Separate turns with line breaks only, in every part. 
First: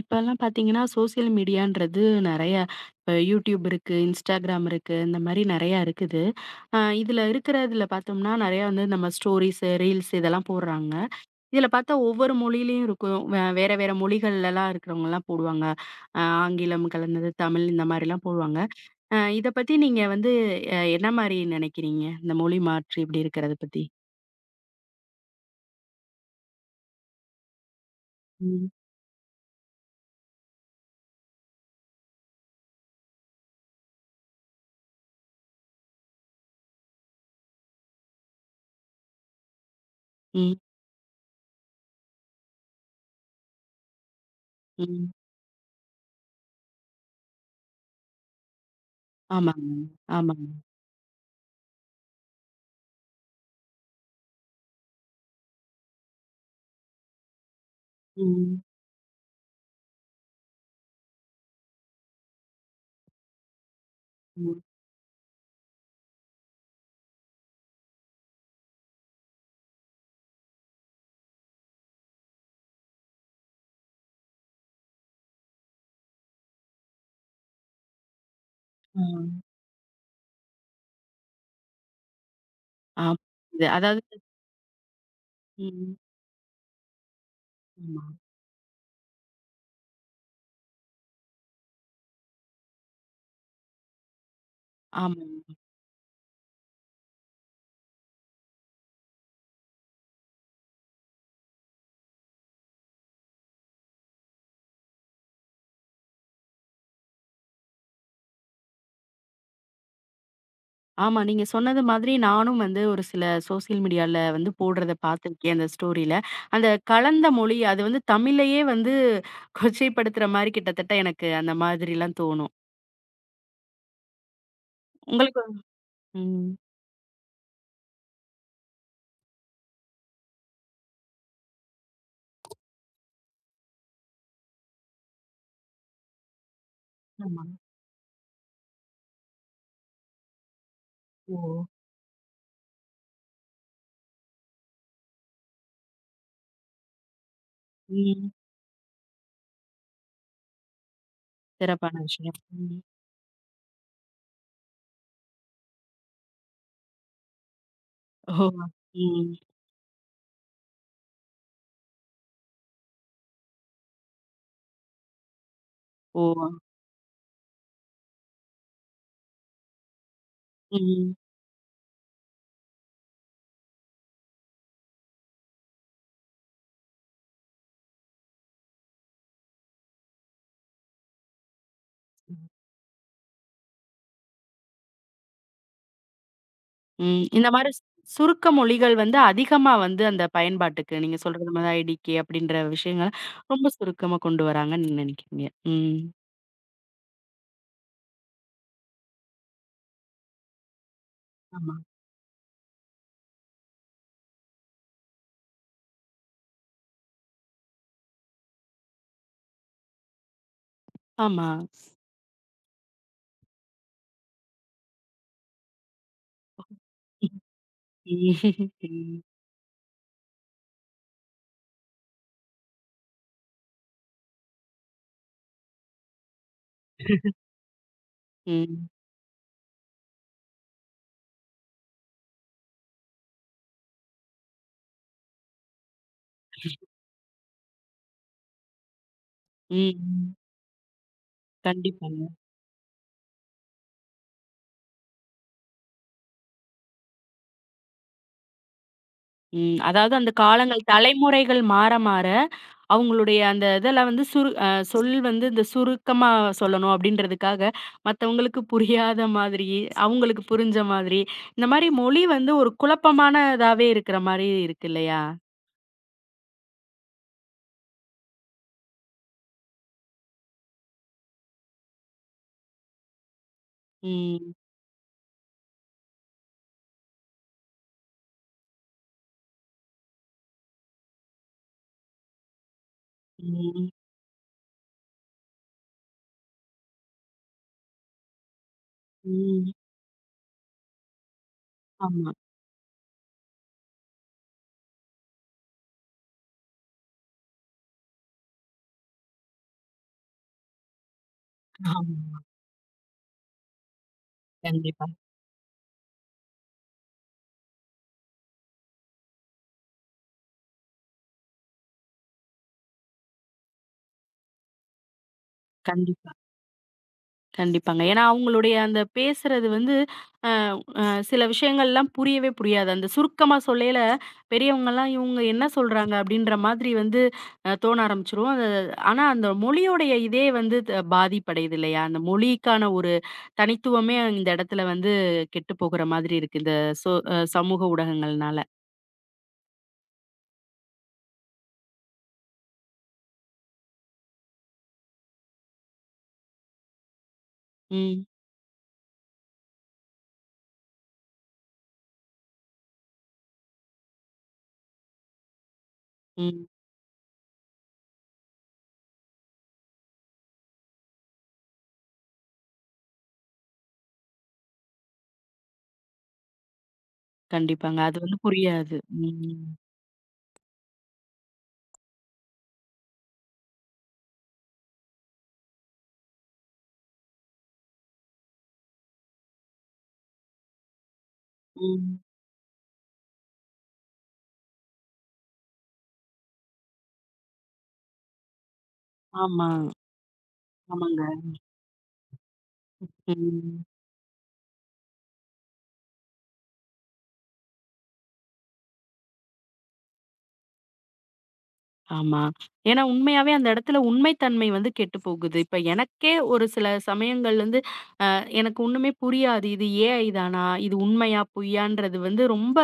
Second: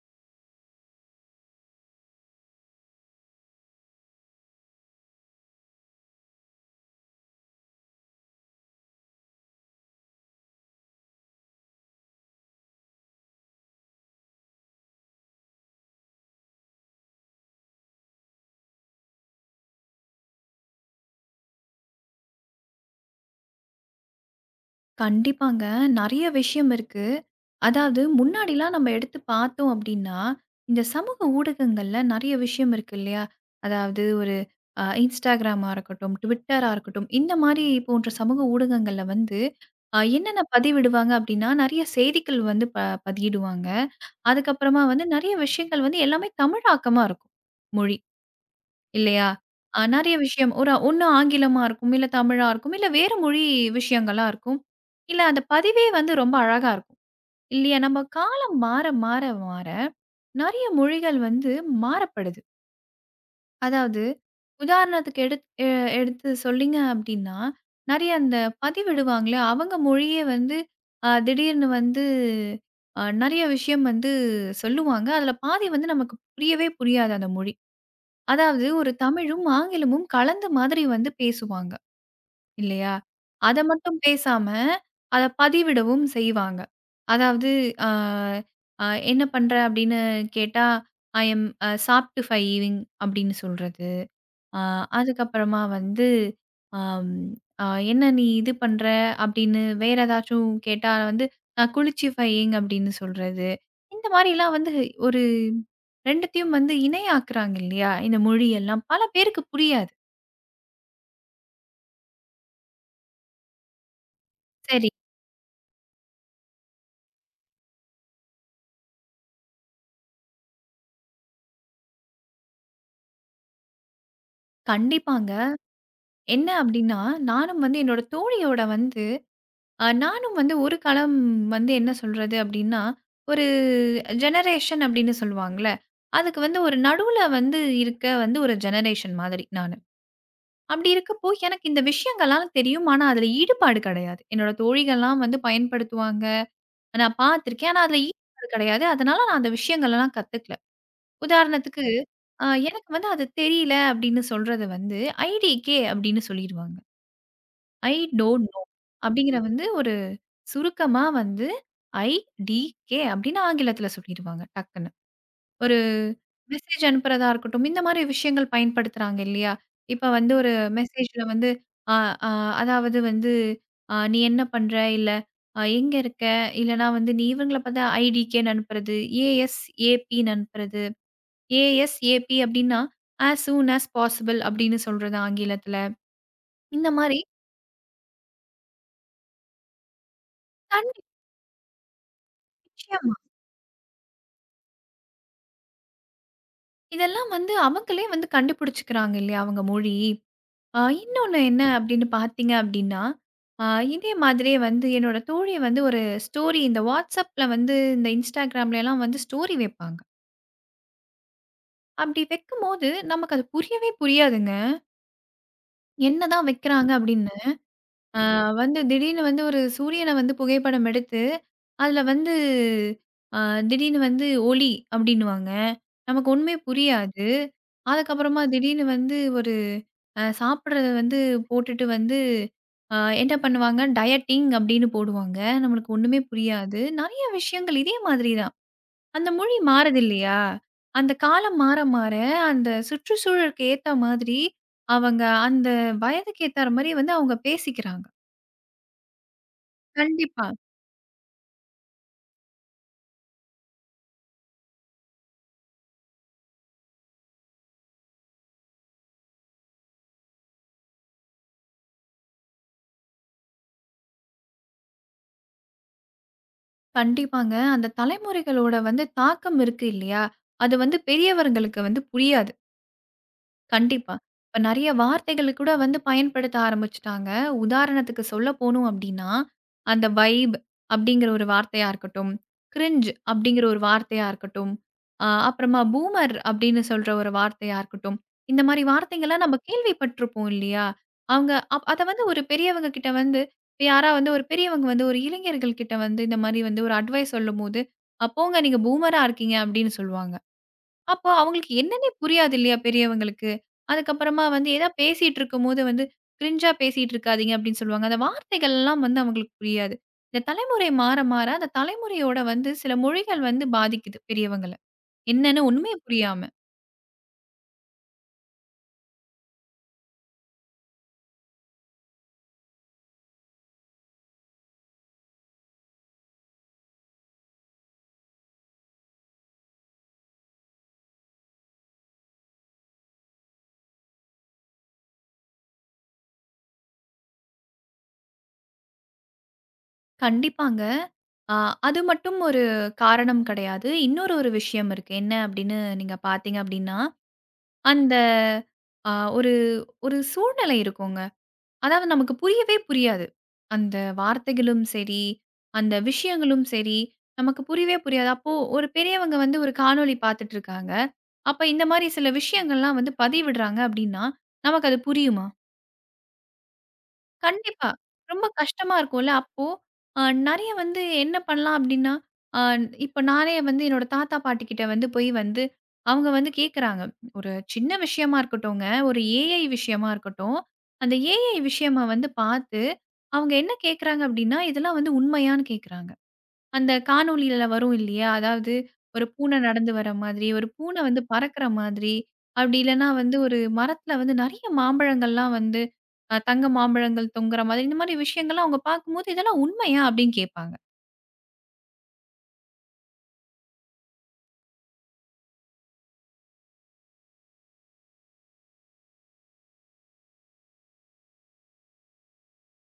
இப்பல்லாம் பார்த்தீங்கன்னா, சோசியல் மீடியான்றது நெறைய இப்ப யூடியூப் இருக்கு, Instagram இருக்கு, இந்த மாரி நெறையா இருக்குது. இதுல இருக்கிறதுல பார்த்தோம்னா, நெறையா வந்து நம்ம ஸ்டோரீஸு, ரீல்ஸ் இதெல்லாம் போடுறாங்க. இதுல பார்த்தா ஒவ்வொரு மொழியிலயும் இருக்கும். வேற வேற மொழிகள்லலாம் இருக்கிறவங்கலாம் போடுவாங்க. ஆங்கிலம் கலந்தது, தமிழ் இந்த மாரிலாம் போடுவாங்க. இத பத்தி நீங்க வந்து என்ன மாரி நினைக்கிறீங்க? இந்த மொழி மாற்று இப்படி இருக்கிறத பத்தி?
கண்டிப்பாங்க. நெறைய விஷயம் இருக்கு. அதாவது
ம்.
முன்னாடிலாம் நம்ம எடுத்து பார்த்தோம் அப்டின்னா, இந்த சமூக ஊடகங்கள்ல நெறைய விஷயம் இருக்கு இல்லையா? அதாவது ஒரு Instagramமா இருக்கட்டும், Twitterரா இருக்கட்டும், இந்த மாரி போன்ற சமூக ஊடகங்கள்ல வந்து என்னென்ன
ம்.
பதிவிடுவாங்க அப்டின்னா, நெறைய செய்திகள் வந்து பதியிடுவாங்க. அதுக்கப்புறமா வந்து
ம்.
நெறைய விஷயங்கள் வந்து எல்லாமே தமிழாக்கமா இருக்கும். மொழி. இல்லையா?
ஆமாங்க.
நெறைய
ஆமாங்க.
விஷயம் ஒரு ஒண்ணு ஆங்கிலமா இருக்கும், இல்ல தமிழா இருக்கும், இல்ல வேற மொழி விஷயங்களா இருக்கும். இல்ல அந்த பதிவே வந்து ரொம்ப அழகா இருக்கும். இல்லையா? நம்ம காலம்
ம்.
மாற, மாற, மாற நெறைய மொழிகள் வந்து மாறப்படுது. அதாவது
ம்.
உதாரணத்துக்கு எடுத்து சொல்லீங்க அப்டின்னா, நெறைய அந்த பதிவிடுவாங்கல்ல, அவங்க மொழியே வந்து திடீர்னு வந்து நெறைய விஷயம் வந்து சொல்லுவாங்க. அதுல பாதி வந்து நமக்கு புரியவே புரியாது அந்த மொழி. அதாவது ஒரு
ஆ.
தமிழும், ஆங்கிலமும் கலந்த மாதிரி வந்து பேசுவாங்க இல்லையா?
ஆ.
அத
இது
மட்டும்
அதாவது
பேசாம, அத
ம்.
பதிவிடவும் செய்வாங்க. அதாவது அ
ஆமா.
அ என்ன பண்ற? அப்படின்னு கேட்டா, ஐ எம் சாப்ட்டு ஃபைவிங் அப்படின்னு சொல்றது. ஆ
ஆமாமா.
அதுக்கப்புறமா வந்து, அம் அ "என்ன நீ இது பண்ற?" அப்படின்னு வேற ஏதாச்சும் கேட்டா வந்து, நான் குளிச்சிஃபையிங் அப்படின்னு சொல்றது. இந்த மாரிலாம் வந்து ஒரு 2த்தையும் வந்து இணையாக்குறாங்க இல்லையா? இந்த மொழியெல்லாம் பல பேருக்கு புரியாது.
ஆமா. நீங்க சொன்னது மாதிரி நானும் வந்து ஒரு சில சோசியல் மீடியால வந்து
சரி.
போடுறத பார்த்துருக்கேன் அந்த ஸ்டோரியில. அந்த கலந்த மொழி அது வந்து தமிழையே வந்து கொச்சைப்படுத்துற மாரி கிட்டத்தட்ட எனக்கு அந்த மாதிரிலாம் தோணும்.
கண்டிப்பாங்க.
உங்களுக்கு ம்.
என்ன அப்படின்னா, நானும் வந்து என்னோட தோழியோட வந்து நானும் வந்து ஒரு காலம் வந்து என்ன சொல்றது அப்டின்னா, ஒரு ஜெனரேஷன் அப்டின்னு சொல்லுவாங்கல்ல. அதுக்கு வந்து ஒரு நடுவுல
ஆமா.
வந்து இருக்க வந்து ஒரு ஜெனரேஷன் மாதிரி நானு. அப்டி இருக்கப்போ
ஓ!
எனக்கு இந்த விஷயங்கள்லாம் தெரியும். ஆனா அதுல ஈடுபாடு கெடையாது. என்னோட தோழிகள்லாம் வந்து பயன்படுத்துவாங்க. நான் பார்த்துருக்கேன். ஆனா அதுல
ம்.
ஈடுபாடு கெடையாது. அதனால நான் அந்த விஷயங்கள்லாம் கத்துக்கல. உதாரணத்துக்கு
சிறப்பான விஷயம். ம்.
எனக்கு வந்து அது தெரியல அப்டின்னு சொல்றது வந்து ஐடிகே அப்டின்னு சொல்லிருவாங்க. ஐ
ஓ!
டோன்ட் நோ
ம்.
அப்டிங்கிற வந்து ஒரு சுருக்கமா வந்து ஐடிகே அப்படின்னு ஆங்கிலத்தில சொல்லிருவாங்க டக்குன்னு. ஒரு
ஓ!
மெசேஜ் அனுப்புறதா இருக்கட்டும், இந்த மாரி விஷயங்கள் பயன்படுத்துறாங்க இல்லையா? இப்ப வந்து ஒரு
ம்.
மெசேஜ்ல வந்து அ அ அதாவது வந்து "நீ என்ன பண்ற?" இல்ல "எங்க இருக்க?" இல்லனா வந்து நீ இவங்கள பார்த்தா ஐடிகேன்னு அனுப்புறது, ஏஎஸ்ஏபின்னு அனுப்புறது. ஏஎஸ்ஏபி அப்படின்னா "ஆஸ் சூன் ஆஸ் பாசிபிள்" அப்படின்னு சொல்றது ஆங்கிலத்தில. இந்த மாரி
ம். இந்த மாரி சுருக்க மொழிகள் வந்து அதிகமா வந்து அந்த
தனி
பயன்பாட்டுக்கு நீங்க சொல்றது மாரி ஐடிகே அப்படின்ற விஷயங்கள
விஷயமா
ரொம்ப சுருக்கமா கொண்டு வராங்கன்னு நீங்க நினைக்கிறீங்க. ம்.
இதெல்லாம் வந்து அவங்களே வந்து கண்டுபிடிச்சுக்கிறாங்க இல்லையா அவங்க மொழி. இன்னொன்னு என்ன
ஆமா.
அப்படின்னு பார்த்தீங்க அப்படின்னா, ஆ இதே மாதிரியே வந்து என்னோட தோழி வந்து ஒரு ஸ்டோரி இந்த WhatsAppல வந்து இந்த Instagramலலாம் வந்து ஸ்டோரி வைப்பாங்க.
ஆமா.
அப்படி வைக்கும்போது நமக்கு அது புரியவே புரியாதுங்க. என்னதான் வைக்கிறாங்க அப்படின்னு.
ம்.
ஆ வந்து
ம்.
திடீர்னு வந்து ஒரு சூரியன வந்து புகைப்படம் எடுத்து, அதுல வந்து அ திடீர்னு வந்து ஒளி அப்டின்னுவாங்க. நமக்கு ஒண்ணுமே புரியாது. அதுக்கப்புறமா திடீர்னு
ம்.
வந்து ஒரு சாப்பிடுறத வந்து போட்டுட்டு வந்து அ என்ன பண்ணுவாங்க, டயட்டிங் அப்டின்னு போடுவாங்க. நம்மளுக்கு ஒண்ணுமே புரியாது. நெறைய விஷயங்கள் இதே மாதிரி தான். அந்த மொழி மாறுது
ம்.
இல்லையா? அந்த காலம் மாற மாற
கண்டிப்பாங்க.
அந்த சுற்றுச்சூழலுக்கு ஏத்த மாதிரி அவங்க அந்த வயதுக்கு ஏத்தார் மாரி வந்து அவங்க பேசிக்கிறாங்க.
ம். அதாவது அந்த
கண்டிப்பா,
காலங்கள் தலைமுறைகள் மாற, மாற அவங்களுடைய அந்த இதெல்லாம் வந்து சுரு அ சொல் வந்து இந்த சுருக்கமா சொல்லணும் அப்படின்றதுக்காக, மத்தவங்களுக்கு புரியாத மாதிரி, அவங்களுக்கு புரிஞ்ச மாதிரி, இந்த மாரி மொழி வந்து ஒரு குழப்பமானதாவே இருக்கிற மாரி இருக்கு இல்லையா?
கண்டிப்பாங்க. அந்த தலைமுறைகளோட வந்து தாக்கம் இருக்கு இல்லையா? அது வந்து பெரியவர்களுக்கு வந்து புரியாது. கண்டிப்பா.
ம்.
இப்ப நெறைய வார்த்தைகள கூட வந்து பயன்படுத்த ஆரம்பிச்சுட்டாங்க. உதாரணத்துக்கு சொல்ல போணும் அப்டின்னா, அந்த வைப் அப்டிங்கிற ஒரு வார்த்தையா இருக்கட்டும், கிரிஞ்ச் அப்டிங்கிற ஒரு
ம்.
வார்த்தையா இருக்கட்டும், அப்புறமா பூமர் அப்டின்னு சொல்ற ஒரு வார்த்தையா இருக்கட்டும். இந்த மாரி வார்த்தைகள்லாம் நம்ம
ம்.
கேள்விப்பட்டுருப்போம் இல்லையா? அவங்க அத வந்து
ஆமா.
ஒரு பெரியவங்க கிட்ட வந்து இப்ப யாரா வந்து ஒரு பெரியவங்க வந்து ஒரு இளைஞர்கள் கிட்ட வந்து இந்த மாரி வந்து ஒரு அட்வைஸ் சொல்லும்போது, போங்க நீங்க பூமரா இருக்கீங்க" அப்டின்னு சொல்லுவாங்க. அப்போ அவங்களுக்கு என்னன்னே
ஆமா.
புரியாது இல்லையா பெரியவங்களுக்கு. அதுக்கப்புறமா வந்து ஏதா
கண்டிப்பா.
பேசிட்டு இருக்கும்போது வந்து, "கிரிஞ்சா பேசிட்டு இருக்காதீங்க" அப்படின்னு சொல்லுவாங்க. அந்த வார்த்தைகள்லாம் வந்து அவங்களுக்கு புரியாது. இந்த தலைமுறை மாற, மாற அந்த தலைமுறையோட வந்து சில மொழிகள் வந்து பாதிக்குது பெரியவங்கள. என்னன்னு ஒண்ணுமே
கண்டிப்பா.
புரியாம.
கண்டிப்பாங்க. ஏன்னா, அவங்களுடைய அந்த பேசுறது வந்து அ அ சில விஷயங்கள்லாம் புரியவே புரியாது. அந்த சுருக்கமா சொல்லையில, பெரியவங்கலாம் இவங்க என்ன சொல்றாங்க? அப்படின்ற மாதிரி வந்து தோண ஆரம்பிச்சுரும். அது ஆனா அந்த மொழியோடைய இதே வந்து பாதிப்படையுது இல்லையா? அந்த மொழிக்கான ஒரு தனித்துவமே இந்த இடத்துல வந்து கெட்டு போகுற மாதிரி இருக்கு. இந்த சோ அ சமூக ஊடகங்கள்னால.
கண்டிப்பாங்க. ஆ அது மட்டும் ஒரு காரணம் கிடையாது. இன்னொரு ஒரு விஷயம் இருக்கு. என்ன அப்படின்னு நீங்க பார்த்தீங்க அப்படின்னா, அந்த
ம்,
அ ஒரு ஒரு சூழ்நிலை இருக்குங்க. அதாவது நமக்கு புரியவே புரியாது. அந்த வார்த்தைகளும் சரி, அந்த விஷயங்களும்
ம்.
சரி, நமக்கு புரியவே புரியாது. அப்போ ஒரு பெரியவங்க வந்து ஒரு காணொளி பார்த்துட்டு இருக்காங்க. அப்ப இந்த மாரி சில விஷயங்கள்லாம் வந்து பதிவிடுறாங்க அப்டின்னா, நமக்கு அது புரியுமா? கண்டிப்பா.
கண்டிப்பாங்க. அது வந்து
ரொம்ப கஷ்டமா
புரியாது.
இருக்கும்ல. அப்போ
ம்,
அ நெறைய வந்து என்ன பண்ணலாம் அப்டின்னா, அ இப்ப நானே வந்து என்னோட தாத்தா, பாட்டி கிட்ட வந்து போய் வந்து அவங்க வந்து கேட்கறாங்க. ஒரு சின்ன விஷயமா இருக்கட்டுங்க. ஒரு ஏஐ விஷயமா இருக்கட்டும். அந்த ஏஐ விஷயமா
ம்.
வந்து பார்த்து, அவங்க என்ன கேட்கறாங்க அப்டின்னா, இதெல்லாம் வந்து உண்மையான்னு கேட்கறாங்க. அந்த காணொளியில வரும் இல்லையா? அதாவது ஒரு பூனை
ஆமா.
நடந்து வர மாதிரி, ஒரு பூனை வந்து
ஆமாங்க.
பறக்கிற மாதிரி, அப்படி இல்லன்னா வந்து ஒரு
ம்.
மரத்துல வந்து நெறைய மாம்பழங்கள்லாம் வந்து தங்க மாம்பழங்கள் தொங்குற மாதிரி, இந்த மாதிரி விஷயங்கள்லாம் அவங்க பார்க்கும்போது, "இதெல்லாம் உண்மையா?" அப்படின்னு கேட்பாங்க.
ஆமா. ஏன்னா உண்மையாவே அந்த இடத்துல உண்மை தன்மை வந்து கெட்டு போகுது. இப்ப எனக்கே ஒரு சில சமயங்கள் வந்து எனக்கு ஒண்ணுமே புரியாது. இது ஏஐ தானா? இது உண்மையா? பொய்யான்றது வந்து ரொம்ப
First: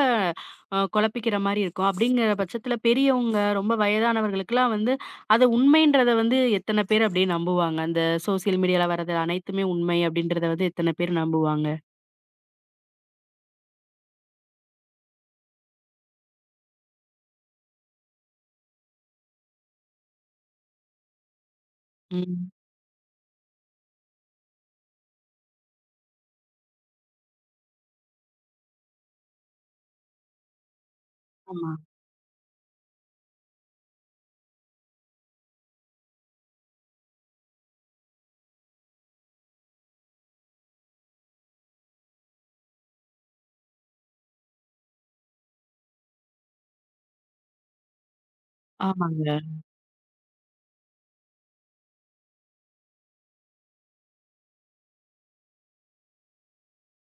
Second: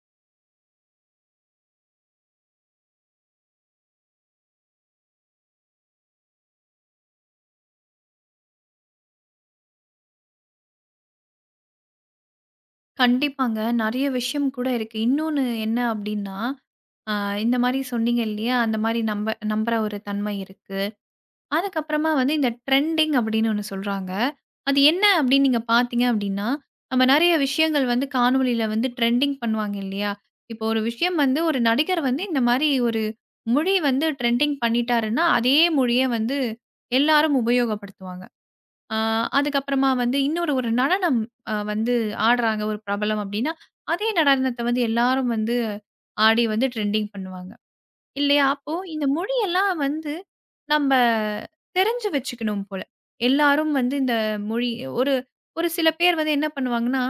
குழப்பிக்கிற மாரி இருக்கும். அப்படிங்கிற பட்சத்துல பெரியவங்க, ரொம்ப வயதானவர்களுக்கெல்லாம் வந்து அத உண்மைன்றத வந்து எத்தன பேர் அப்படியே நம்புவாங்க? அந்த சோசியல் மீடியால வர்றது அனைத்துமே உண்மை அப்படின்றத வந்து எத்தன பேர் நம்புவாங்க?
கண்டிப்பாங்க. நெறைய விஷயம் கூட இருக்கு. இன்னொன்னு என்ன அப்படின்னா, அ இந்த மாரி சொன்னீங்க இல்லையா? அந்த மாரி நம்புற ஒரு தன்மை இருக்கு. அதுக்கப்புறமா வந்து
ம்.
இந்த ட்ரெண்டிங் அப்படின்னு ஒண்ணு சொல்றாங்க. அது என்ன அப்படின்னு நீங்க பார்த்தீங்க அப்படின்னா, நம்ம நெறைய விஷயங்கள் வந்து காணொளியில வந்து ட்ரெண்டிங் பண்ணுவாங்க இல்லையா? இப்போ ஒரு விஷயம் வந்து ஒரு
ஆமா.
நடிகர் வந்து இந்த மாரி ஒரு மொழி வந்து ட்ரெண்டிங் பண்ணிட்டாருன்னா, அதே மொழிய வந்து எல்லாரும் உபயோகப்படுத்துவாங்க. ஆ அதுக்கப்புறமா வந்து இன்னொரு ஒரு நடனம் வந்து ஆடுறாங்க ஒரு பிரபலம் அப்படின்னா, அதே நடனத்த வந்து எல்லாரும் வந்து ஆடி வந்து ட்ரெண்டிங் பண்ணுவாங்க. இல்லையா? அப்போ இந்த
ஆமாங்க.
மொழியெல்லாம் வந்து நம்ம தெரிஞ்சு வச்சுக்கணும் போல. எல்லாரும் வந்து இந்த மொழி ஒரு ஒரு சில பேர் வந்து என்ன பண்ணுவாங்கன்னா,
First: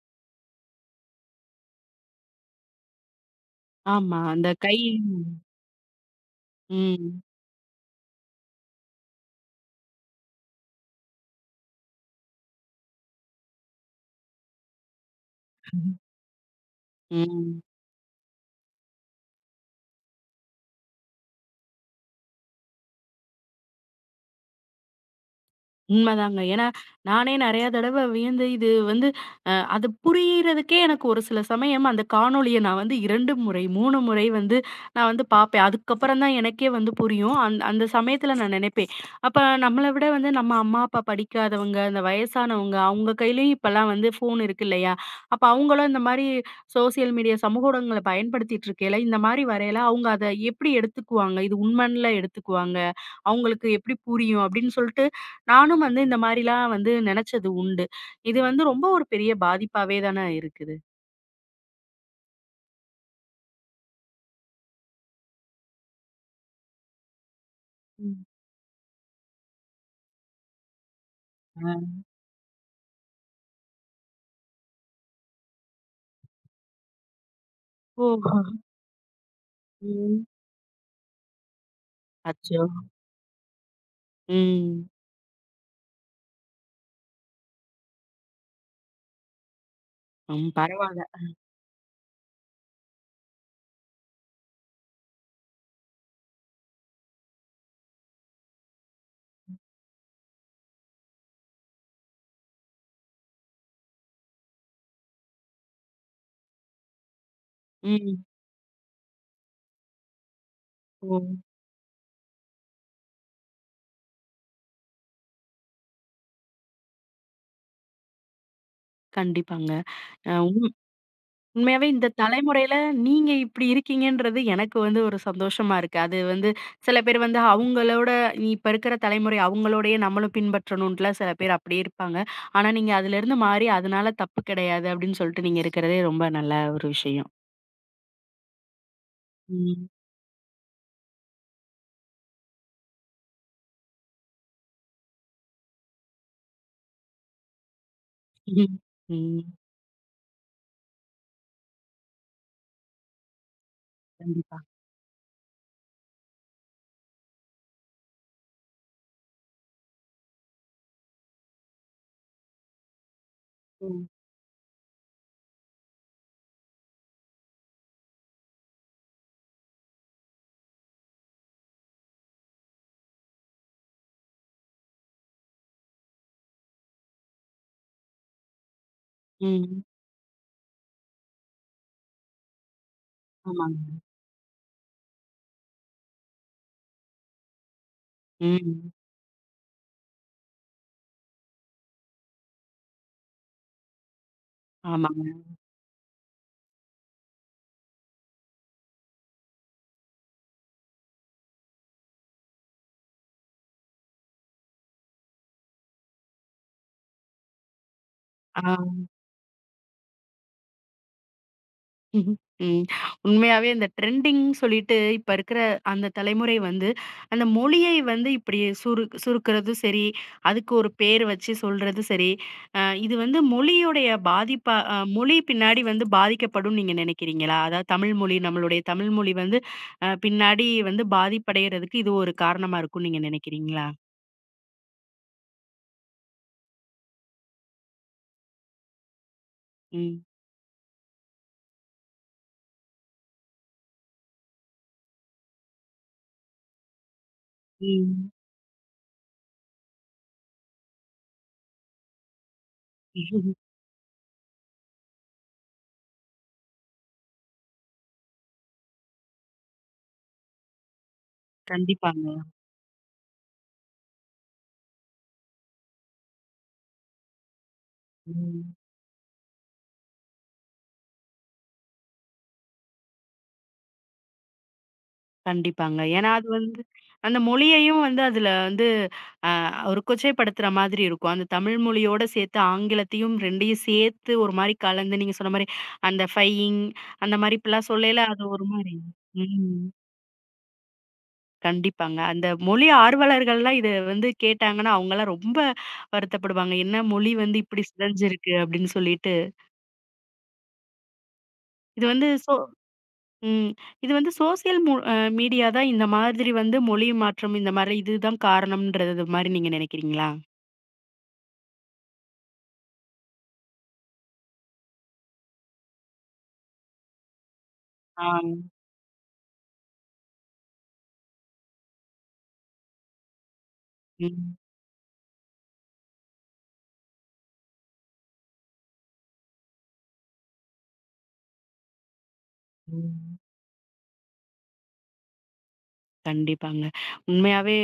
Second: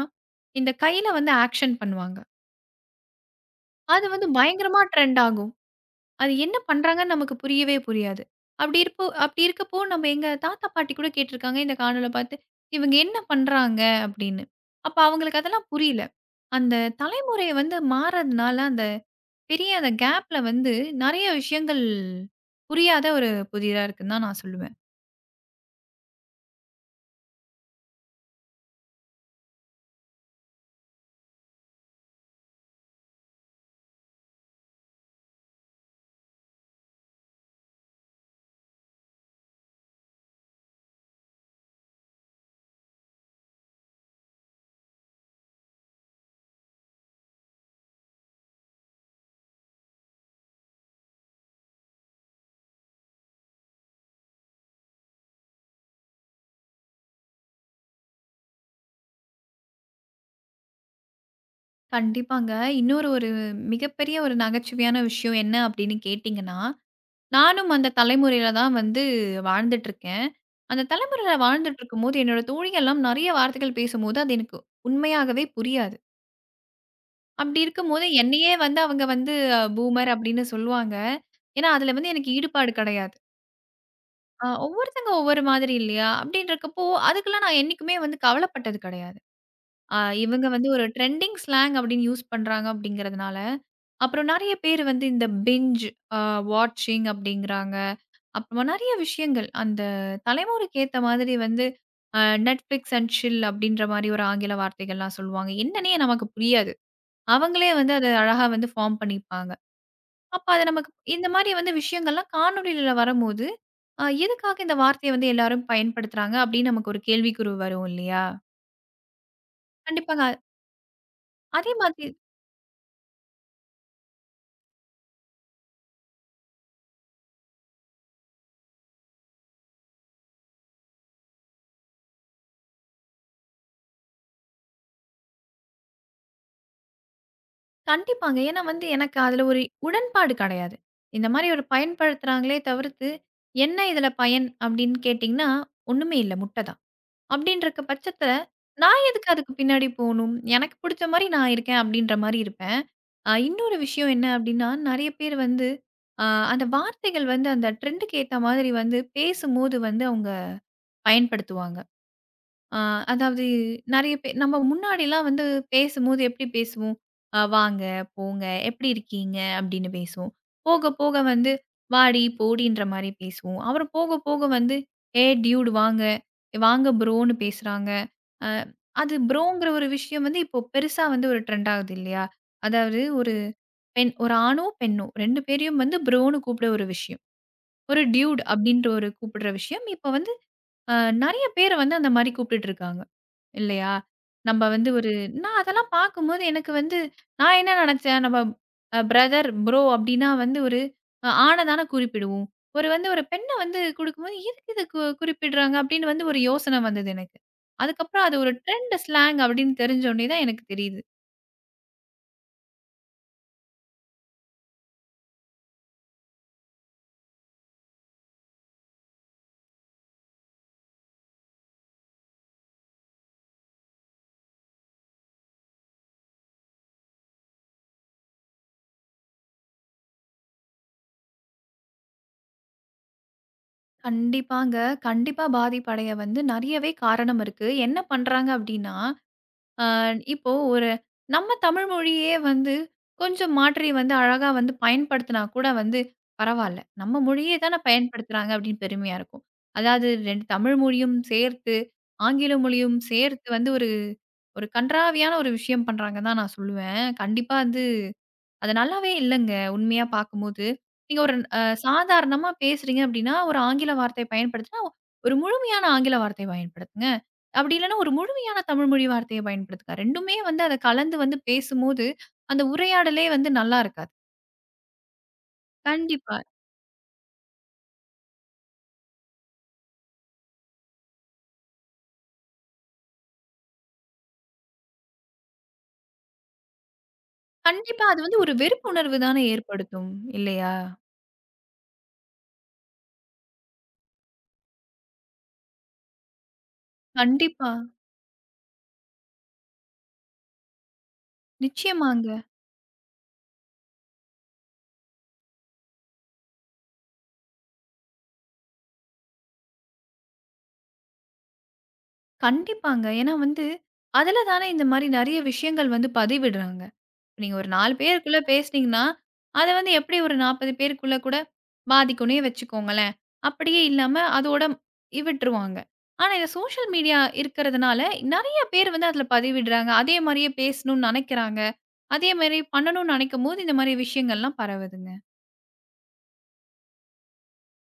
இந்த கையில வந்து ஆக்ஷன் பண்ணுவாங்க. அது
ஆமா.
வந்து
அந்த கை
பயங்கரமா ட்ரெண்ட் ஆகும். அது என்ன பண்றாங்கன்னு
ம்.
நமக்கு புரியவே புரியாது. அப்படி இருக்கப்போ நம்ம எங்க தாத்தா, பாட்டி கூட கேட்டுருக்காங்க இந்த காணொள பார்த்து. இவங்க என்ன பண்றாங்க? அப்படின்னு. அப்ப அவங்களுக்கு அதெல்லாம் புரியல. அந்த தலைமுறை
ம்.
வந்து மாறதுனால அந்த பெரிய அந்த கேப்ல வந்து நெறைய விஷயங்கள் புரியாத ஒரு புதிதா இருக்குன்னு தான் நான் சொல்லுவேன்.
உண்மதாங்க. ஏன்னா, நானே நெறைய தடவ வியந்து இது வந்து அது புரியறதுக்கே எனக்கு ஒரு சில சமயம் அந்த காணொளிய நான் வந்து 2 முறை, 3 முறை வந்து நான் வந்து பார்ப்பேன். அதுக்கப்புறம் தான் எனக்கே வந்து புரியும். அந்த சமயத்துல நான் நெனைப்பேன். அப்ப நம்மள விட வந்து நம்ம அம்மா, அப்பா படிக்காதவங்க, இந்த வயசானவங்க, அவங்க கையிலயும் இப்பலாம் வந்து ஃபோன் இருக்கு இல்லையா? அப்ப அவங்களும் இந்த மாரி சோசியல் மீடியா சமூக ஊடகங்கள பயன்படுத்திட்டு இருக்கையில, இந்த மாரி வரையில அவங்க அத எப்படி எடுத்துக்குவாங்க? இது உண்மைன்ல எடுத்துக்குவாங்க? அவங்களுக்கு எப்படி புரியும்? அப்படின்னு சொல்லிட்டு நானும் வந்து இந்த மாரிலாம் வந்து நெனச்சது உண்டு. இது வந்து ரொம்ப ஒரு பெரிய பாதிப்பாவே தான இருக்குது.
கண்டிப்பாங்க. இன்னொரு ஒரு மிகப்பெரிய ஒரு நகைச்சுவையான விஷயம் என்ன அப்படின்னு கேட்டீங்கன்னா, நானும் அந்த
ம்.
தலைமுறையில தான் வந்து வாழ்ந்துட்டுருக்கேன். அந்த தலைமுறையில
ஆ.
வாழ்ந்துட்டுருக்கும்போது, என்னோட தோழிகள்லாம் நெறைய வார்த்தைகள் பேசும்போது, அது எனக்கு உண்மையாகவே புரியாது. அப்படி
ஓ!
இருக்கும்போது என்னையே வந்து அவங்க வந்து பூமர்
ம்.
அப்படின்னு சொல்லுவாங்க. ஏன்னா, அதுல வந்து எனக்கு
அச்சோ!
ஈடுபாடு கிடையாது.
ம்.
ஒவ்வொருத்தங்க ஒவ்வொரு மாதிரி இல்லையா? அப்டின்றக்கப்போ, அதுக்கெல்லாம் நான் என்னைக்குமே வந்து கவலைப்பட்டது கிடையாது. ஆ இவங்க
ம்.
வந்து ஒரு
பரவால்ல.
ட்ரெண்டிங் ஸ்லாங் அப்டின்னு யூஸ் பண்றாங்க அப்டிங்கிறதுனால, அப்புறம் நெறைய பேர் வந்து இந்த பிஞ்ச் அ வாட்சிங் அப்டிங்கிறாங்க. அப்புறமா நெறைய விஷயங்கள் அந்த தலைமுறைக்கு ஏத்த மாதிரி வந்து அ Netflix அண்ட் சில் அப்டின்ற மாரி ஒரு ஆங்கில வார்த்தைகள்லாம் சொல்லுவாங்க. என்னன்னே நமக்கு புரியாது. அவங்களே வந்து அத
ம்.
அழகா வந்து ஃபார்ம் பண்ணிப்பாங்க. அப்ப அது நமக்கு
ஓ!
இந்த மாரி வந்து விஷயங்கள்லாம் காணொளில வரம்போது, எதுக்காக இந்த வார்த்தைய வந்து எல்லாரும் பயன்படுத்துறாங்க அப்படின்னு நமக்கு ஒரு கேள்விக்குறி வரும் இல்லையா?
கண்டிப்பாங்க.
கண்டிப்பாங்க.
அ உண்
அதே
உண்மையாவே
மாதிரி
இந்த தலைமுறையில நீங்க இப்டி இருக்கீங்கன்றது எனக்கு வந்து ஒரு சந்தோஷமா இருக்கு. அது வந்து சில பேர் வந்து அவங்களோட இப்ப இருக்கிற தலைமுறை அவங்களோடயே நம்மளும் பின்பற்றணுன்ட்டுலாம் சில பேர் அப்டியே இருப்பாங்க. ஆனா நீங்க அதுலருந்து மாறி அதனால தப்பு கிடையாது அப்டின்னு சொல்ட்டு நீங்க இருக்கிறதே ரொம்ப நல்ல ஒரு விஷயம்.
கண்டிப்பாங்க. ஏன்னா வந்து எனக்கு அதுல ஒரு
ம்.
உடன்பாடு கெடையாது. இந்த மாரி ஒரு பயன்படுத்துறாங்களே தவிர்த்து, என்ன இதுல பயன் அப்படின்னு கேட்டீங்கன்னா, ஒண்ணுமே இல்ல. முட்டை தான். அப்படின்றக்க பட்சத்தில,
ம்.
நான் எதுக்கு
ம்.
அதுக்கு பின்னாடி போணும்? எனக்கு புடிச்ச மாரி நான் இருக்கேன் அப்படின்ற மாரி இருப்பேன். இன்னொரு விஷயம் என்ன
கண்டிப்பா.
அப்படின்னா, நெறைய பேர் வந்து அ அந்த வார்த்தைகள் வந்து அந்த ட்ரெண்டுக்கு ஏத்த மாதிரி வந்து பேசும்போது வந்து அவங்க பயன்படுத்துவாங்க. ஆ அதாவது
ம்.
நெறைய பேர் நம்ம முன்னாடிலாம் வந்து பேசும்போது எப்படி பேசுவோம்? வாங்க, போங்க, எப்படி இருக்கீங்க? அப்படின்னு பேசுவோம். போக போக வந்து வாடி, போடின்ற மாரி பேசுவோம். அப்புறம் போக போக வந்து ஏ டியூட் வாங்க, வாங்க ப்ரோன்னு பேசுறாங்க. அ அது ப்ரோங்கிற
ம்.
ஒரு விஷயம் வந்து இப்போ பெருசா வந்து ஒரு ட்ரெண்ட் ஆகுது இல்லையா? அதாவது ஒரு
ஆமாங்க.
பெண் ஒரு ஆணும், பெண்ணும் 2 பேரையும் வந்து ப்ரோன்னு கூப்பிட ஒரு விஷயம். ஒரு டியூட் அப்படின்ற
ம்.
ஒரு கூப்பிடுற விஷயம் இப்ப வந்து அ நெறைய பேர வந்து அந்த மாரி கூப்பிட்டுட்டு இருக்காங்க. இல்லையா? நம்ப வந்து ஒரு
ஆமாங்க.
நான் அதெல்லாம் பார்க்கும்போது எனக்கு வந்து நான் என்ன நெனச்சேன், நம்ம பிரதர், ப்ரோ அப்படின்னா வந்து ஒரு ஆண தான குறிப்பிடுவோம். ஒரு வந்து ஒரு பெண்ண வந்து குடுக்கும்போது, எதுக்கு இத குறிப்பிடுறாங்க அப்படின்னு வந்து ஒரு யோசனை வந்தது எனக்கு. அதுக்கப்புறம் அது ஒரு
ஆ.
ட்ரெண்ட் ஸ்லாங் அப்படின்னு தெரிஞ்சோனே தான் எனக்கு தெரியுது.
ம். உண்மையாவே இந்த ட்ரெண்டிங்ன்னு சொல்லிட்டு இப்ப இருக்கிற அந்த தலைமுறை வந்து, அந்த மொழியை வந்து இப்படி சுருக்குறதும் சரி, அதுக்கு ஒரு பேர் வச்சு சொல்றதும் சரி, அ இது வந்து மொழியுடைய பாதிப்பா மொழி பின்னாடி வந்து பாதிக்கப்படும்னு நீங்க நினைக்கிறீங்களா? அதாவது தமிழ் மொழி நம்மளுடைய தமிழ் மொழி வந்து பின்னாடி வந்து பாதிப்படையறதுக்கு இது ஒரு காரணமா இருக்கும்னு நீங்க நினைக்கிறீங்களா?
கண்டிப்பாங்க. கண்டிப்பா பாதிப்படைய வந்து நெறையவே காரணம் இருக்கு. என்ன பண்றாங்க அப்படின்னா ஆ,
ம்.
இப்போ ஒரு நம்ம தமிழ் மொழியே வந்து கொஞ்சம் மாற்றி வந்து அழகா வந்து பயன்படுத்தினா கூட வந்து பரவால்ல. நம்ம மொழியே தானே பயன்படுத்துறாங்க அப்படின்னு பெருமையா இருக்கும். அதாவது 2 தமிழ் மொழியும் சேர்த்து, ஆங்கில மொழியும் சேர்த்து
ம்.
வந்து ஒரு ஒரு கண்றாவியான ஒரு விஷயம் பண்றாங்கன்னு தான் நான் சொல்லுவேன். கண்டிப்பா வந்து அது நல்லாவே இல்லங்க. உண்மையா பார்க்கும்போது. நீங்க ஒரு
கண்டிப்பாங்க.
சாதாரணமா பேசுறீங்க அப்டின்னா, ஒரு ஆங்கில வார்த்தை பயன்படுத்தினா, ஒரு முழுமையான ஆங்கில வார்த்தை பயன்படுத்துங்க. அப்டி இல்லன்னா, ஒரு முழுமையான
ம்.
தமிழ் மொழி வார்த்தைய பயன்படுத்துங்க. 2மே வந்து அத கலந்து வந்து பேசும்போது, அந்த உரையாடலே வந்து நல்லா இருக்காது.
கண்டிப்பாங்க. ஏன்னா
கண்டிப்பா.
அது வந்து அந்த மொழியையும் வந்து அதுல வந்து அ ஒரு கொச்சைப்படுத்துற மாதிரி இருக்கும். அந்த தமிழ் மொழியோட சேர்த்து ஆங்கிலத்தையும் 2யும் சேர்த்து ஒரு மாரி கலந்து நீங்க சொன்ன மாரி அந்த ஃபையிங் அந்த மாரி இப்படிலாம்
கண்டிப்பா அது
சொல்லையில
வந்து
அது
ஒரு
ஒரு மாரி
வெறுப்புணர்வு தானே
ம்.
ஏற்படுத்தும். இல்லையா?
கண்டிப்பாங்க. அந்த மொழி ஆர்வலர்கள்லாம் இத வந்து கேட்டாங்கன்னா, அவங்கலாம் ரொம்ப வருத்தப்படுவாங்க. என்ன மொழி வந்து
கண்டிப்பா.
இப்படி சிதைஞ்சிருக்கு அப்படின்னு சொல்லிட்டு. இது வந்து
நிச்சயமாங்க.
ம். இது வந்து சோசியல் மு அ மீடியா தான் இந்த மாதிரி வந்து மொழி மாற்றம் இந்த மாரி இதுதான் காரணம்ன்றது மாரி நீங்க நினைக்கிறீங்களா?
கண்டிப்பாங்க. ஏன்னா வந்து, அதுல தானே இந்த மாரி நெறைய விஷயங்கள் வந்து பதிவிடுறாங்க. நீங்க ஒரு 4
ஆ.
பேருக்குள்ள பேசுனீங்கன்னா, அத வந்து எப்படி ஒரு 40 பேருக்குள்ள கூட பாதிக்கும்னே வச்சுக்கோங்களேன். அப்படியே இல்லாம
ம்.
அதோட விட்டுருவாங்க. ஆனா இந்த சோஷியல் மீடியா இருக்கிறதுனால நெறைய பேர் வந்து அதுல பதிவிடுறாங்க. அதே மாரியே பேசணும்னு நெனைக்கிறாங்க. அதே மாரி பண்ணணும்னு
ம்.
நெனைக்கும்போது இந்த மாரி விஷயங்கள்லாம் பரவுதுங்க.
கண்டிப்பாங்க. உண்மையாவே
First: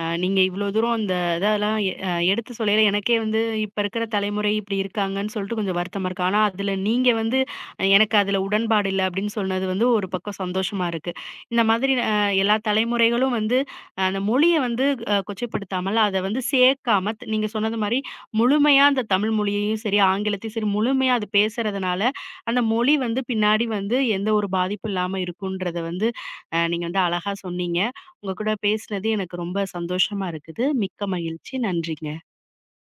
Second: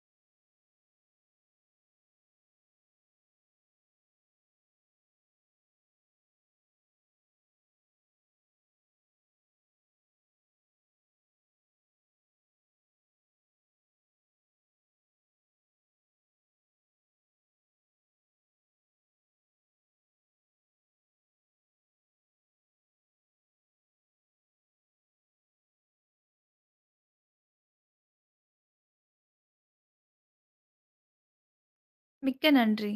நீங்க இவ்ளோ தூரம் அந்த இதெல்லாம் எ அ எடுத்து சொல்லையில எனக்கே வந்து இப்ப இருக்கிற தலைமுறை இப்டி இருக்காங்கன்னு சொல்லிட்டு கொஞ்சம் வருத்தமா இருக்கு. ஆனா, அதுல நீங்க வந்து எனக்கு அதுல உடன்பாடு இல்ல அப்டின்னு சொன்னது வந்து ஒரு பக்கம் சந்தோஷமா இருக்கு. இந்த மாதிரி எல்லா தலைமுறைகளும் வந்து அந்த மொழிய வந்து கொச்சைப்படுத்தாமல், அத வந்து சேர்க்காம நீங்க சொன்னது மாரி முழுமையா அந்த தமிழ் மொழியையும் சரி, ஆங்கிலத்தையும் சரி முழுமையா அது பேசுறதுனால, அந்த மொழி வந்து பின்னாடி வந்து எந்த ஒரு பாதிப்பும் இல்லாம இருக்குன்றத வந்து நீங்க வந்து அழகா சொன்னீங்க. உங்க கூட பேசினது எனக்கு ரொம்ப சந்தோஷமா இருக்குது. மிக்க மகிழ்ச்சி. நன்றிங்க.
மிக்க நன்றி.